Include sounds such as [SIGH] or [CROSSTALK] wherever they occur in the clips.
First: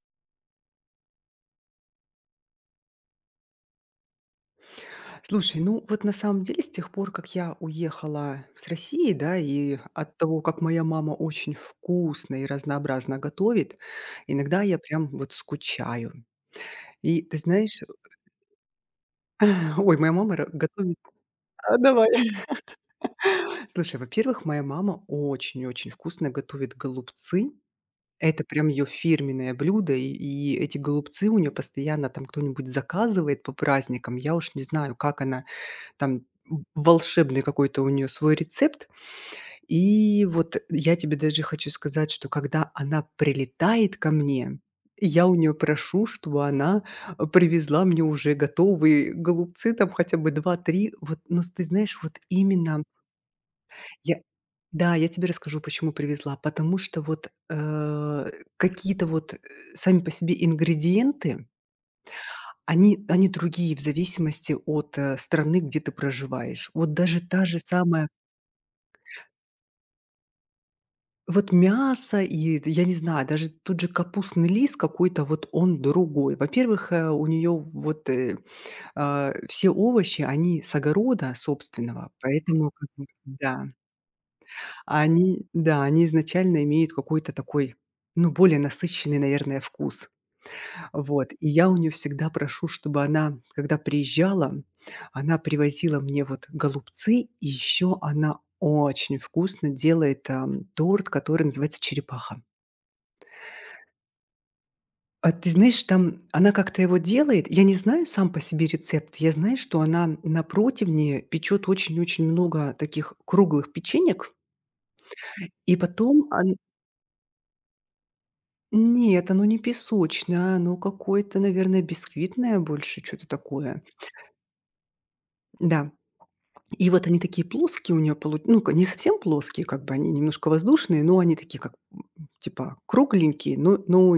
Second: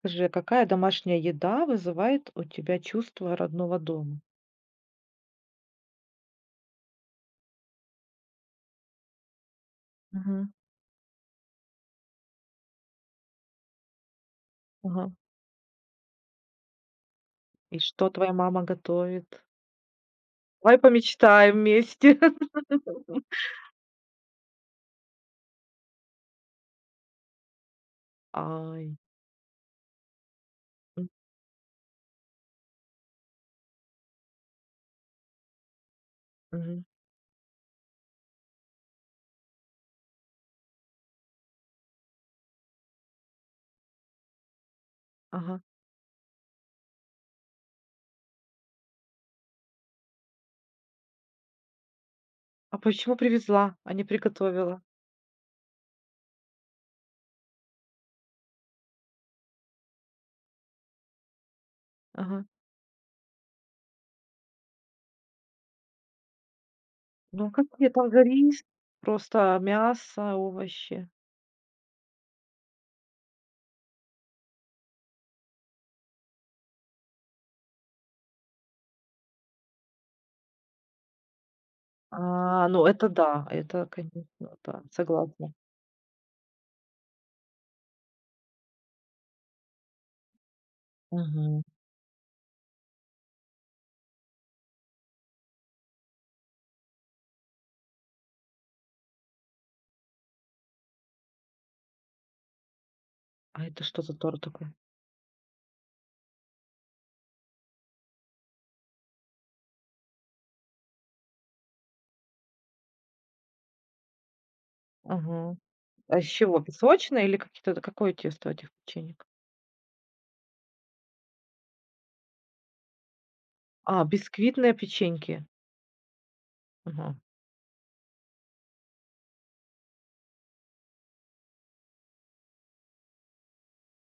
Скажи, а какая домашняя еда вызывает у тебя чувство родного дома? Слушай, ну вот на самом деле с тех пор, как я уехала с России, да, и от того, Мгм. как моя мама очень вкусно и разнообразно готовит, иногда я прям Ага. вот скучаю. И ты И знаешь, что твоя мама готовит? [LAUGHS] ой, моя мама Давай готовит... помечтаем А, вместе. давай. [LAUGHS] [LAUGHS] Слушай, во-первых, моя мама очень-очень вкусно готовит голубцы. Это прям ее Ай. фирменное блюдо, и эти М, голубцы у нее постоянно там кто-нибудь заказывает по праздникам. Я уж не знаю, как она там мгм. волшебный какой-то у нее свой рецепт. И вот я тебе даже хочу сказать, что когда она прилетает ко мне, я у нее Ага. прошу, чтобы она, привезла мне уже готовые голубцы, там хотя бы два-три. Вот, но с ты знаешь, вот А именно почему привезла, а не я приготовила? да, я тебе расскажу, почему привезла. Потому что вот, какие-то вот, сами по себе ингредиенты, Ага. они другие в зависимости от, страны, где ты проживаешь. Вот даже та Ну, же как тебе самая там за рис? Просто мясо, овощи. вот мясо и, я не знаю, даже тут же капустный лист какой-то, вот он другой. Во-первых, у нее вот, а, все овощи, они с огорода собственного, А, поэтому ну как бы это да, это, конечно, да, согласна. да, они изначально имеют какой-то такой, ну, более насыщенный, наверное, вкус. Вот, и Мгм. я у нее всегда прошу, чтобы она, когда приезжала, она привозила мне вот голубцы, и ещё она очень вкусно делает, торт, который называется черепаха. А это что за торт такой? А ты знаешь, там она как-то его делает. Я не знаю сам по себе рецепт. Я знаю, что она на противне печет очень-очень много таких круглых печенек, Ага. и А из потом он чего? Песочное или какие-то какое тесто у этих печенек? нет, оно не песочное, оно какое-то, наверное, бисквитное больше, что то такое. А, бисквитные печеньки. Да. И вот Мгм. они такие плоские у нее полу ну, ка не совсем плоские, как бы они немножко воздушные, но они такие как, типа кругленькие, но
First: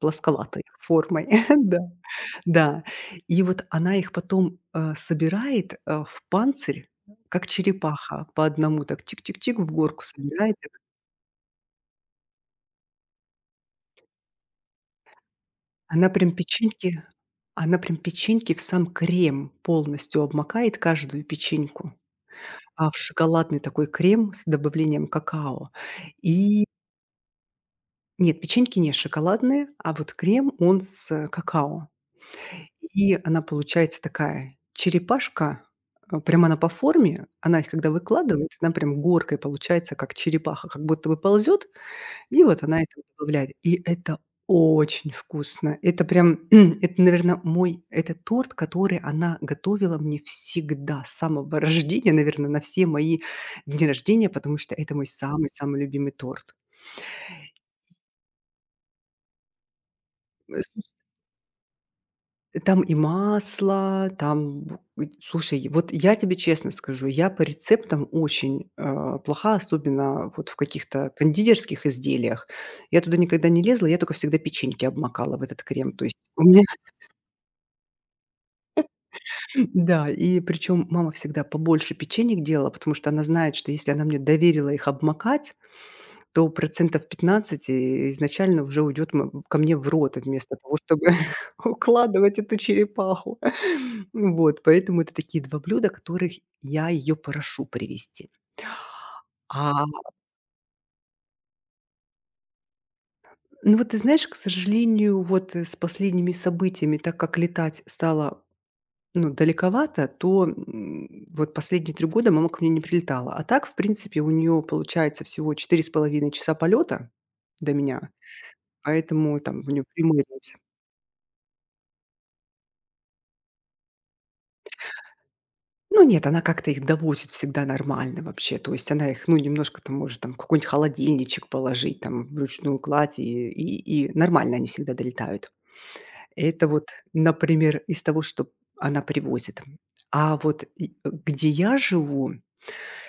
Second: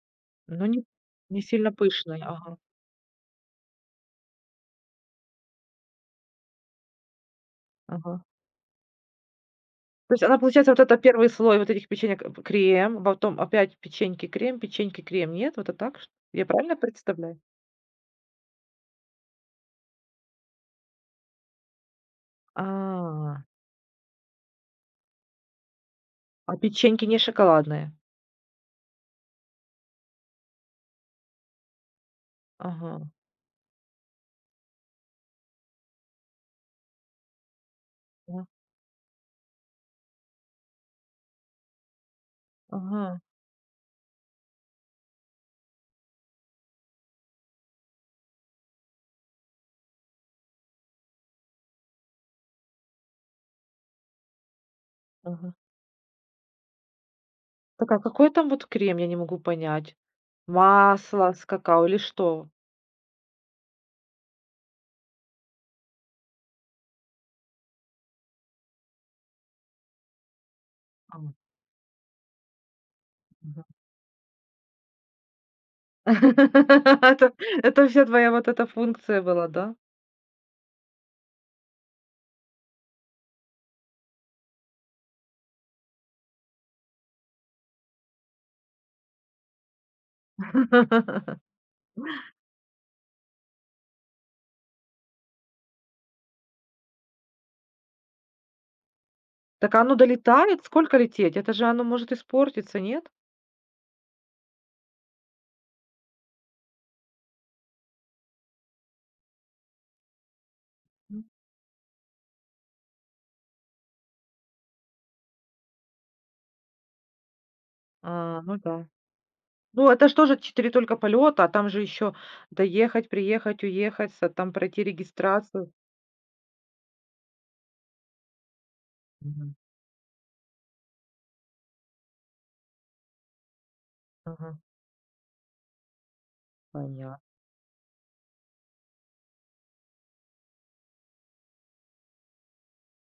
плосковатой Ну, не формой. не [LAUGHS] сильно Да. пышные. Ага, Да, и вот она их потом, собирает, в панцирь, как ага. черепаха, по одному так чик-чик-чик в горку То есть она, собирает их. получается, вот это первый слой вот этих печенек п крем, потом опять печеньки-крем, печеньки-крем. Нет, вот это так ш Она прям Я правильно печеньки представляю? она прям печеньки в сам крем полностью обмакает, каждую печеньку, а, в А, шоколадный такой крем с добавлением какао. а И печеньки не шоколадные. нет, печеньки не шоколадные, а вот крем, он с какао. Ага, И она получается такая черепашка, прям она по форме, она их когда а, выкладывает, она прям горкой получается, как черепаха, как будто бы ползет, и вот она это ага, добавляет. И это очень вкусно. Это прям, [CLEARS THROAT] это, наверное, мой, это торт, который она готовила мне всегда, с самого [LAUGHS] рождения, наверное, на все мои дни рождения, потому что это мой ага. самый-самый любимый торт. Так, а какой там вот крем? Я не могу понять. Э, Масло с какао или что? Там и масло, там бу и слушай, вот я тебе честно скажу, я по рецептам очень, плоха, особенно вот в каких-то А, кондитерских изделиях. Я туда никогда мгм. не лезла, я только всегда печеньки обмакала в этот крем. То есть у меня [LAUGHS] Это это вся твоя вот эта функция была, [LAUGHS] да? да, и причем мама всегда побольше печеньек делала, потому что она знает, что если она мне доверила их обмакать, то процентов 15 и изначально уже уйдет ко мне в рот, вместо того, чтобы [LAUGHS] [LAUGHS] укладывать эту черепаху. [LAUGHS] Вот, поэтому это такие 2 блюда, которых я ее прошу привести. А, Так оно долетает? Сколько лететь? Это же оно может испортиться, нет? ну, вот ты знаешь, к сожалению, вот, с последними событиями, так как летать стало, ну, далековато, то, М. Вот последние 3 года мама ко мне не прилетала. А так, в принципе, у нее получается всего 4 с половиной часа полета до меня, А, ну да. поэтому там у нее Ну, это ж прямые тоже рейсы. 4 только полета, а там же еще доехать, приехать, уехать, со там пройти регистрацию. Ну нет, она как-то их довозит всегда нормально вообще. То есть она их, ну, Мгм. немножко там может там в какой-нибудь холодильничек положить, там вручную кладь, и Ага. нормально они всегда долетают. Это вот, Понятно. например, из того, что она привозит. А вот где я живу,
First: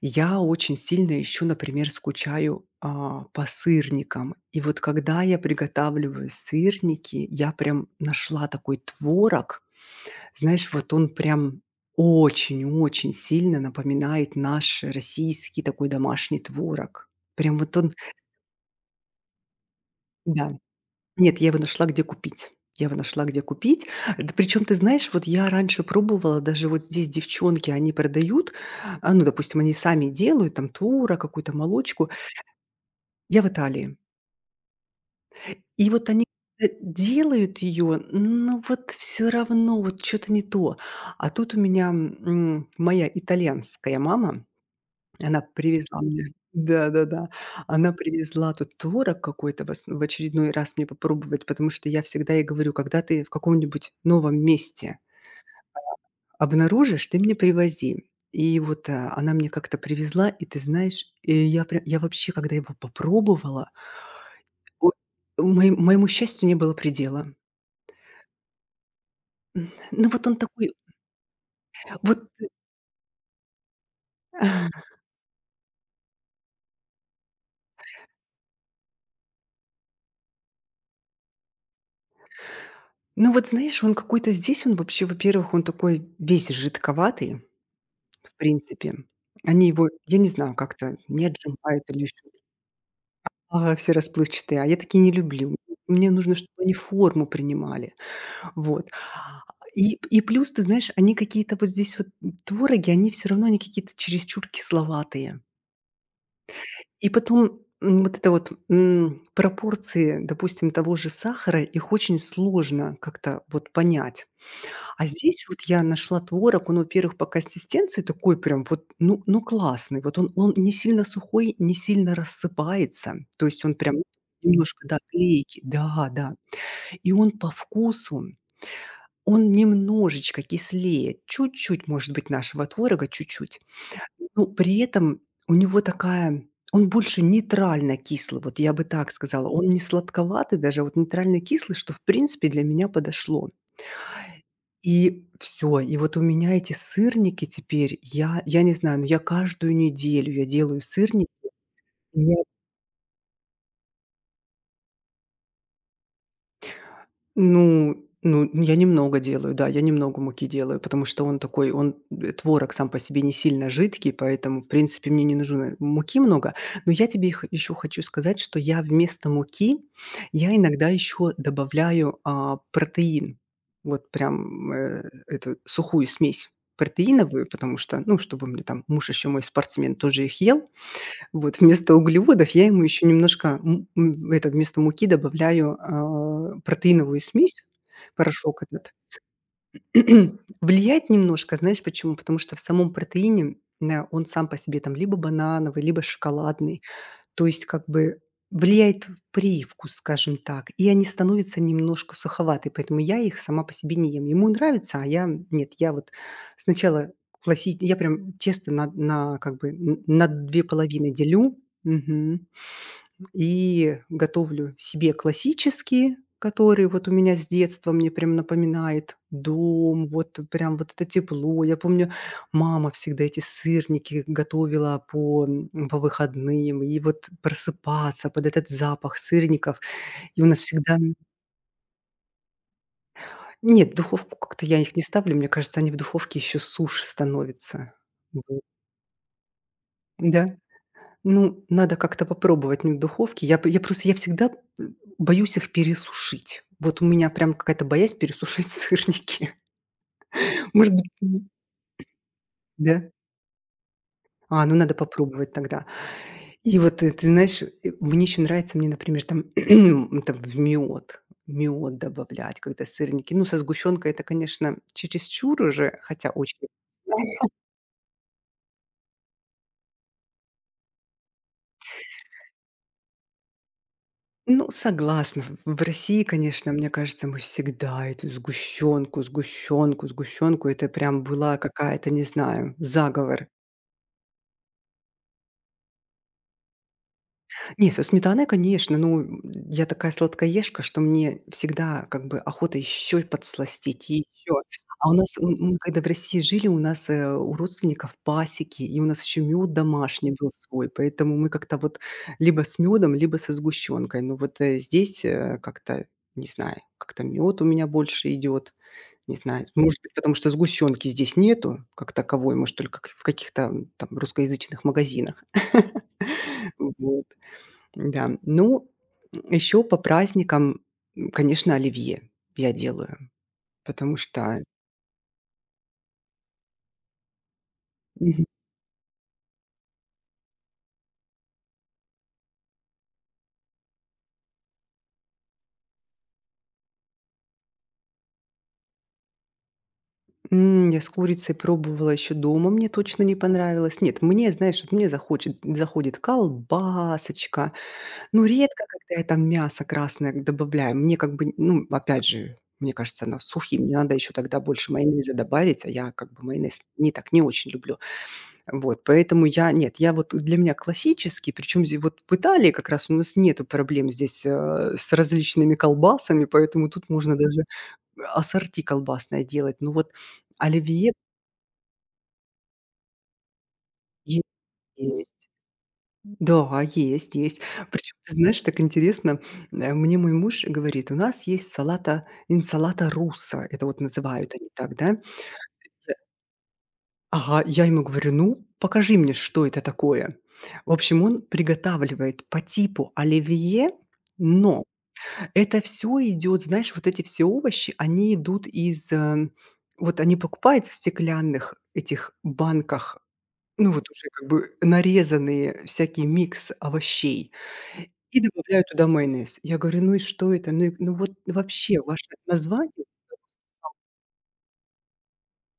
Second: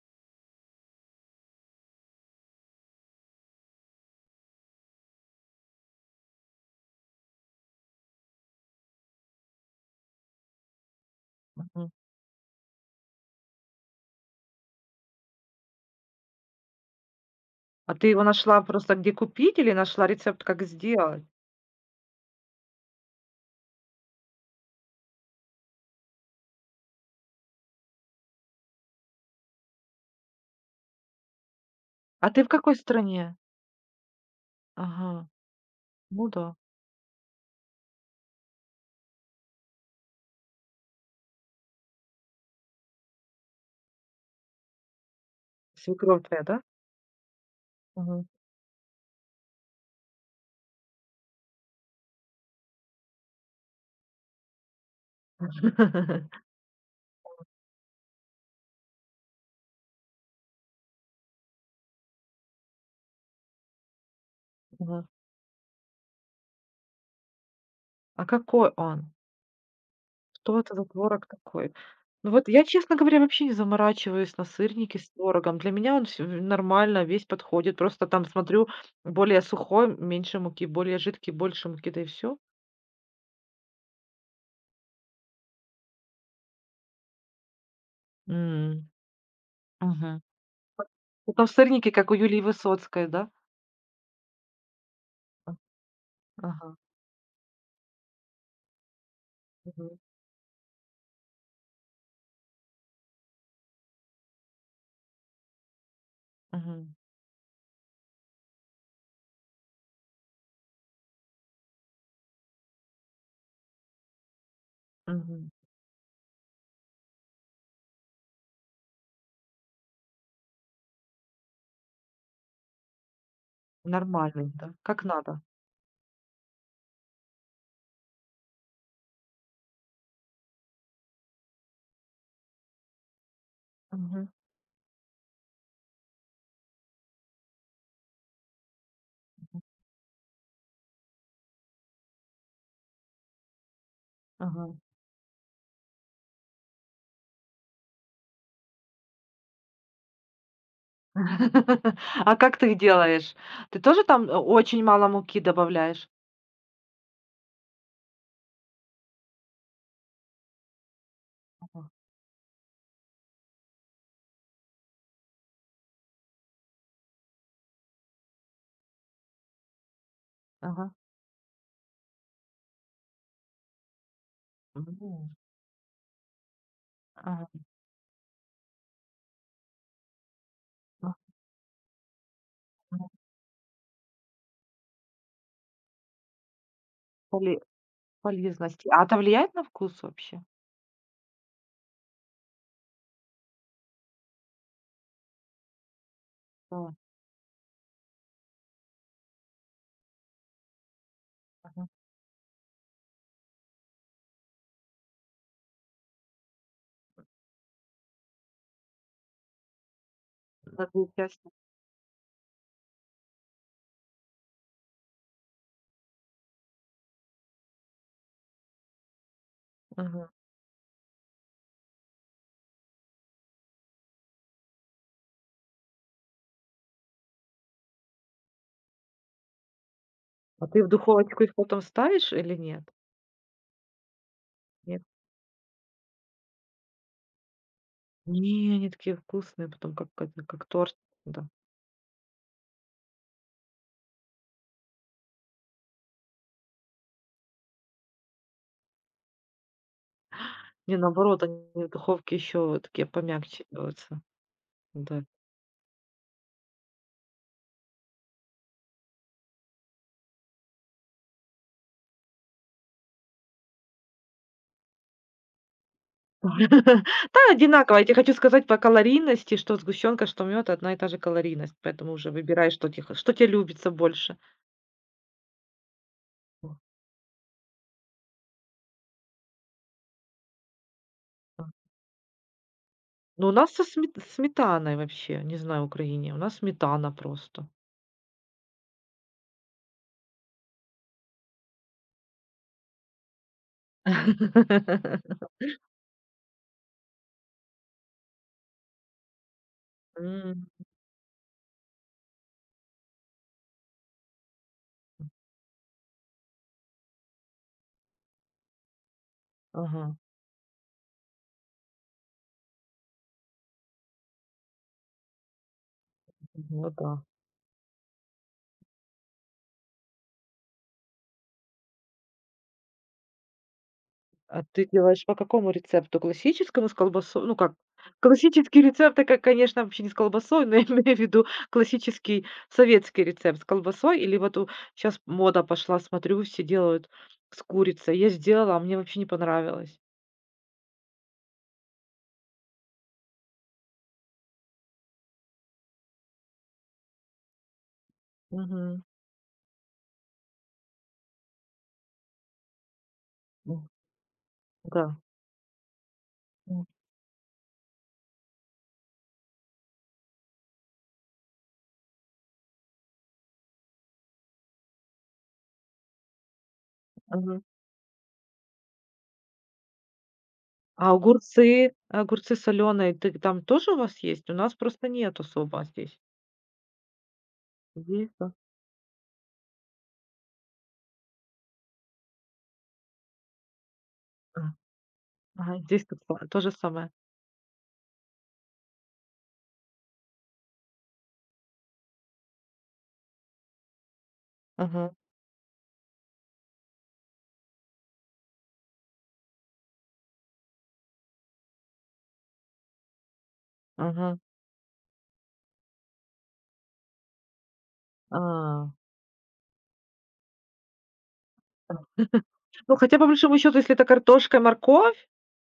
я очень сильно еще, например, скучаю а, по сырникам. И вот когда я приготавливаю сырники, я прям нашла такой творог, знаешь, вот он прям Мгм. очень-очень сильно напоминает наш российский такой домашний творог. Прям вот он А ты его нашла просто где купить или нашла рецепт, да. как сделать? Нет, я его нашла, где купить. Я его нашла, где купить. Да причем, ты знаешь, вот я раньше пробовала, даже вот здесь девчонки, они продают, а, ну, допустим, они сами делают там творог, какую-то молочку. А ты в какой стране? Я в Италии. Ага. И вот они Ну да. Делают ее, но вот все равно вот что-то не то. А тут у меня моя итальянская мама она привезла Свекровь мне твоя, да? да-да-да. Она Мгм. привезла тут творог какой-то в ос в очередной раз мне попробовать, потому что я всегда ей говорю: "Когда ты в каком-нибудь новом месте [LAUGHS] обнаружишь, ты мне привози". И вот, она мне как-то привезла, и ты знаешь, и я пря я вообще, когда его попробовала, Ага. о мои моему счастью не было предела. А какой он? Ну, вот он Что такой, это за творог такой? вот, Ну вот я, честно говоря, вообще не заморачиваюсь на [LAUGHS] сырники с творогом. Для меня он всё нормально, весь подходит. Просто там смотрю, более сухой, меньше муки, более жидкий, больше муки, да и все. ну, вот знаешь, он какой-то здесь, он вообще, во-первых, он такой весь жидковатый. В М, принципе, они его, я мгм. не знаю, как-то не Ну, там отжимают сырники, или как у еще Юлии Высоцкой, да? а, все расплывчатые, а я такие не А. люблю. Мне нужно, чтобы они Ага. форму принимали. Вот. Мгм. И плюс, ты знаешь, они какие-то вот здесь вот, твороги, они все равно, они какие-то чересчур кисловатые. Мгм. И потом, вот это вот, пропорции, допустим, того же сахара, их очень сложно как-то вот понять. А здесь Мгм. вот я нашла творог, он, во-первых, по консистенции такой прям вот, ну, классный. Вот он не сильно сухой, не сильно рассыпается. То есть он прям Нормальный, да? немножко, да, Как надо. клейкий. Да, да. И он по вкусу, он немножечко кислее, чуть-чуть, может быть, нашего творога, чуть-чуть. Мгм. Но при этом у него такая он больше нейтрально кислый, вот я бы так сказала. Он не сладковатый даже, а вот нейтрально кислый, что, в принципе, для меня подошло. Ага. И все, и вот у меня эти сырники теперь, я не знаю, но я каждую неделю я делаю сырники. [LAUGHS] А как ты их делаешь? Ты тоже там, очень мало муки добавляешь? Ну, я немного делаю, да, я немного муки делаю, потому что он такой, Ага. он, творог сам по себе не сильно жидкий, поэтому, в принципе, мне не нужно муки много. Но я тебе еще хочу сказать, что я вместо муки, я иногда Ага. еще добавляю, а, протеин. Вот прям, М. эту сухую смесь протеиновую, Ага. потому что, ну, чтобы мне там муж еще мой спортсмен тоже их ел. Вот вместо углеводов я ему еще Ну, немножко в это, вместо муки добавляю, а, протеиновую поле смесь, порошок полезности. этот. А это влияет на вкус [CLEARS THROAT] вообще? Влияет немножко, знаешь почему? Потому что в самом протеине, а, он сам по себе там либо банановый, либо Да, шоколадный. То есть как бы влияет в привкус, скажем так, и они становятся ага. немножко суховаты, поэтому я их сама по себе не ем. Ему нравится, а я нет. Я вот сначала класси я прям тесто на как бы н на 2 На две половины части? делю. Мгм. И готовлю себе классические, которые вот у меня с детства мне прям напоминает дом, Ага. вот прям вот это тепло. Я помню, мама всегда эти сырники готовила по, по выходным, и вот просыпаться под этот запах сырников. И у нас А ты в всегда... духовочку их потом ставишь или нет? Нет, в духовку как-то я их не Нет? ставлю, мне кажется, они в духовке еще сушь становятся. Вот. Не, они такие вкусные, потом как это, Да. как торт, да. Ну, надо как-то попробовать, ну, в духовке. Я п я просто, я всегда, боюсь их пересушить. Вот у меня прям какая-то боязнь пересушить [LAUGHS] сырники. Может Не, быть, наоборот, они в духовке еще такие да? помягче делаются. А, ну, надо Да. попробовать тогда. И вот, ты знаешь, мне еще нравится, мне, например, там, [CLEARS THROAT] там в мед добавлять, когда сырники. Ну, со сгущенкой это, конечно, чересчур уже, хотя очень [LAUGHS] вкусно. Да, одинаково. Я тебе хочу сказать по калорийности, что сгущенка, что мед, одна и та же калорийность, поэтому уже выбирай, что тебе любится больше. Ну, согласна. В России, конечно, М. мне кажется, мы всегда эту сгущенку, сгущенку, сгущенку. Это прям была какая-то, не знаю, заговор. Ну, у нас со сметаной вообще, не знаю, в Украине, у нас сметана просто. Не, со сметаной, конечно. Ну, я такая сладкоежка, что мне всегда как бы охота еще подсластить, и еще. А у нас, [LAUGHS] мы когда в России жили, у нас, у родственников пасеки, и у нас еще мед домашний был М, свой, поэтому мы как-то вот либо с медом, либо со сгущенкой. Ну вот, здесь, как-то, не знаю, как-то мед у меня больше идет, не знаю. Может ага, быть, потому что сгущенки здесь нету как таковой, может, только к в каких-то, там русскоязычных магазинах. [LAUGHS] ну да. Вот. Да. Ну, еще по праздникам, конечно, оливье я делаю, потому что А ты делаешь по какому рецепту? Классическому с колбасой? Ну как, мгм. классический рецепт, это, как, конечно, вообще не с колбасой, но я имею в виду классический советский рецепт с колбасой или вот у щас мода пошла, смотрю, все делают с курицей. Я сделала, а мне вообще не понравилось. Я с курицей пробовала еще дома, мне точно не понравилось. Нет, мне, знаешь, вот мне захочет заходит колбасочка, ну редко, Мгм. когда я там мясо красное добавляю. Мне как бы, ну, опять же, мне кажется, она сухим. М, Мне надо еще тогда больше да. майонеза добавить, а я как бы майонез М, не так не очень люблю. Вот, поэтому я нет, я вот для меня классический, причем вот в Италии как раз у нас нету проблем здесь, с различными колбасами, поэтому тут можно ага. даже ассорти колбасное делать. Ну вот А оливье огурцы соленые, ты там тоже у вас е есть? У нас просто нет есть. особо здесь. Да, есть, есть. Причем, Здесь, ты да. знаешь, так интересно, мне мой муж говорит: "У нас есть салата инсалата руссо". Это вот называют они так, да. Ага, здесь тут па то же самое. Ага, я ему говорю: "Ну, покажи мне, что это такое". В общем, он приготавливает по типу оливье, но Ага, это все идет, знаешь, вот эти все овощи, они идут из, вот они покупают в стеклянных этих банках, ну, вот уже ага, как бы нарезанные всякий микс овощей и добавляют а. туда майонез. Я говорю: "Ну и что это? Ну и ну вот вообще ваше [LAUGHS] название". Ну, хотя, по большому счету, если это картошка и морковь,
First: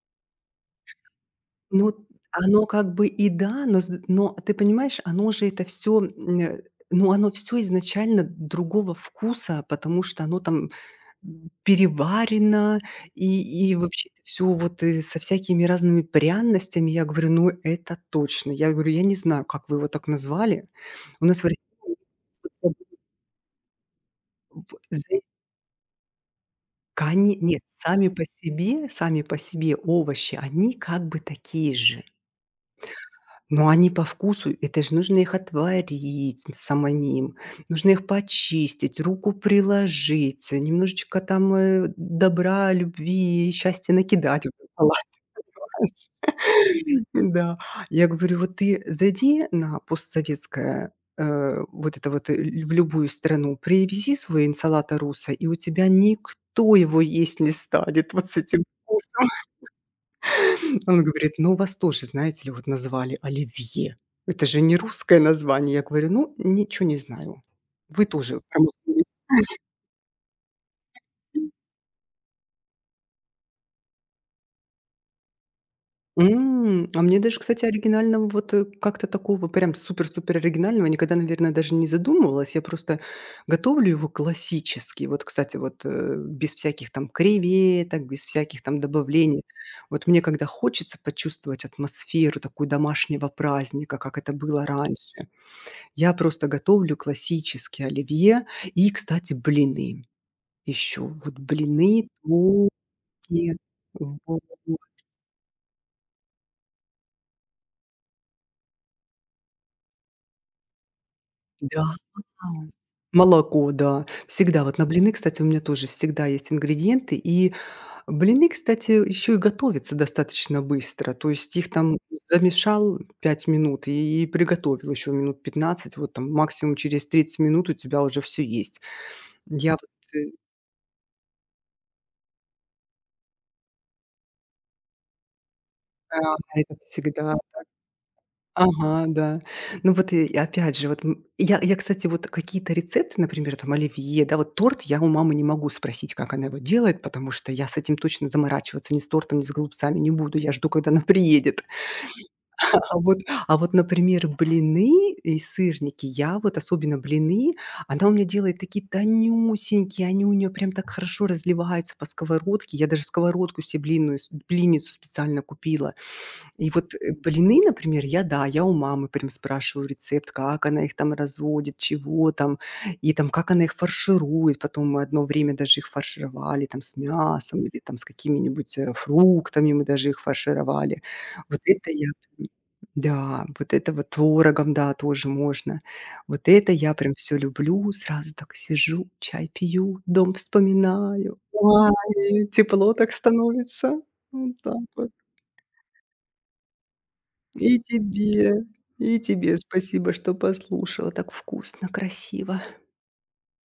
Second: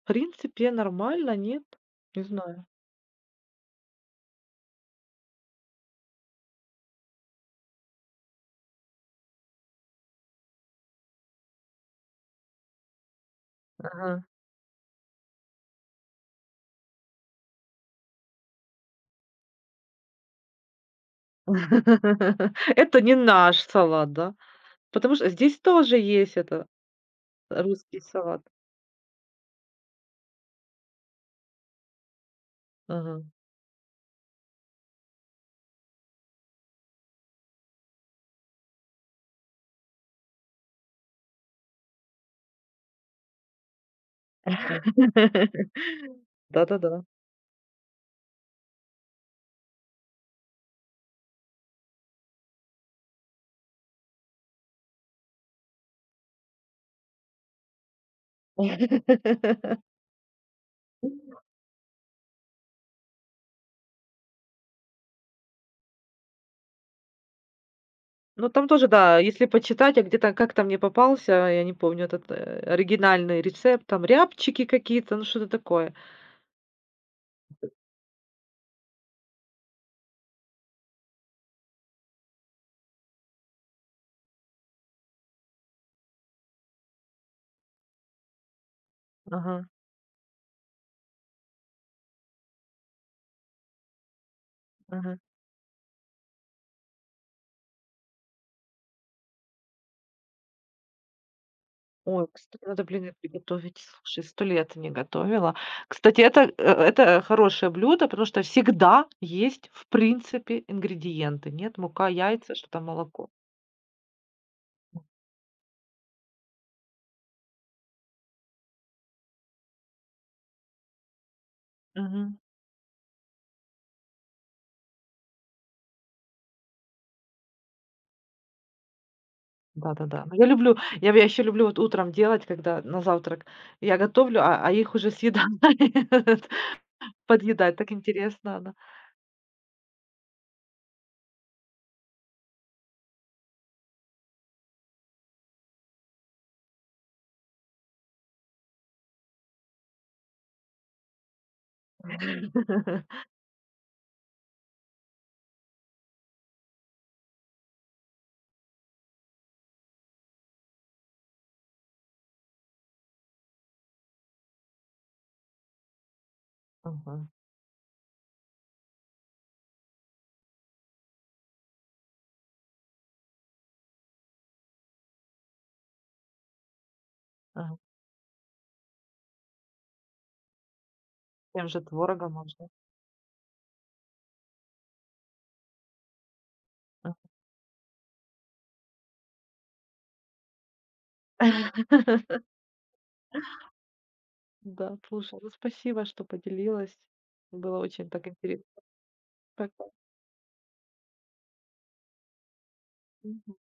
в принципе, нормально, нет? Ну, Не оно знаю. как бы и да, но с но ты понимаешь, оно же это все, ну, оно все изначально другого вкуса, потому что оно там, переварено и вообще Ага. все вот, со всякими разными пряностями. Я говорю: "Ну, это точно". Я говорю: "Я не знаю, как вы его так назвали". У нас в России [LAUGHS] Это не наш салат, да? Потому что здесь тоже есть это, коне нет, русский салат. Сами по себе овощи, они как бы такие же. Ага. Но они по вкусу, это же нужно их отварить самим, нужно их почистить, руку приложить, немножечко там, добра, любви счастья накидать в этот салат. [LAUGHS] Да-да-да. [LAUGHS] Да. Я говорю: "Вот ты зайди на постсоветское, вот это вот, ль в любую страну, привези свой инсалата руссо, и у тебя никто его есть не станет вот с этим вкусом". [LAUGHS] Он говорит: "Ну, у вас тоже, знаете ли, вот назвали оливье. Это же не русское название". Я говорю: "Ну, ничего не знаю. Вы тоже Ну, там тоже, промахнулись». да, если почитать, я где-то как-то мне попался, я не помню этот, оригинальный рецепт, там рябчики какие-то, ну что-то такое. А мне даже, кстати, оригинального вот, как-то такого прям супер-супер оригинального никогда, наверное, даже не задумывалась. Я просто готовлю его классически. Вот, кстати, вот, без всяких там креветок, без всяких там добавлений. Ага, Вот мне когда хочется почувствовать атмосферу такую домашнего праздника, как это было ага. раньше. Я просто готовлю классические оливье и, кстати, блины еще. Вот блины, Ой, кстати, булки, надо блины приготовить. Слушай, вот, 100 лет не готовила. Кстати, это, это хорошее блюдо, потому что всегда есть, в принципе, ингредиенты. Нет, да. мука, яйца, что-то молоко. Молоко, да. Всегда вот на блины, кстати, у меня тоже всегда есть ингредиенты. И блины, кстати, еще и готовятся достаточно быстро. То есть их там Мгм. замешал 5 минут и приготовил еще минут 15. Вот там максимум через 30 минут у тебя уже все есть. Я вот, Да-да-да. э, Но я люблю, я еще люблю вот утром делать, когда на завтрак я готовлю, а их уже съедают, а, [LAUGHS] это всегда подъедать. Так интересно, да. ага, да. Ну вот и опять же, вот я, кстати, вот какие-то рецепты, например, там оливье, да, вот торт я у мамы не могу спросить, как она его делает, потому что я с этим точно заморачиваться ни с тортом, ни с голубцами не буду. Я жду, когда она приедет. [LAUGHS] А вот а вот, например, блины и сырники, я вот особенно блины, она у меня делает такие тонюсенькие, они у нее прям так хорошо разливаются по сковородке. Я даже сковородку себе блинную с блинницу специально купила. И вот, Ага, блины, например, я, да, я у мамы прям спрашиваю рецепт, как она их там разводит, чего там, и там как она их фарширует. Потом мы одно время даже их фаршировали там с мясом ага. или там с какими-нибудь, фруктами мы даже их фаршировали. Вот Тем же это я творогом прям можно. да, вот это вот творогом, да, тоже можно. Вот это я прям А. все люблю. Сразу так сижу, чай пью, дом вспоминаю. [LAUGHS] Ой, тепло так становится. Вот так Да, вот. слушай, ну спасибо, что поделилась. И Было очень так тебе, интересно. и тебе Пока. спасибо, что послушала. Так вкусно, красиво. Мгм.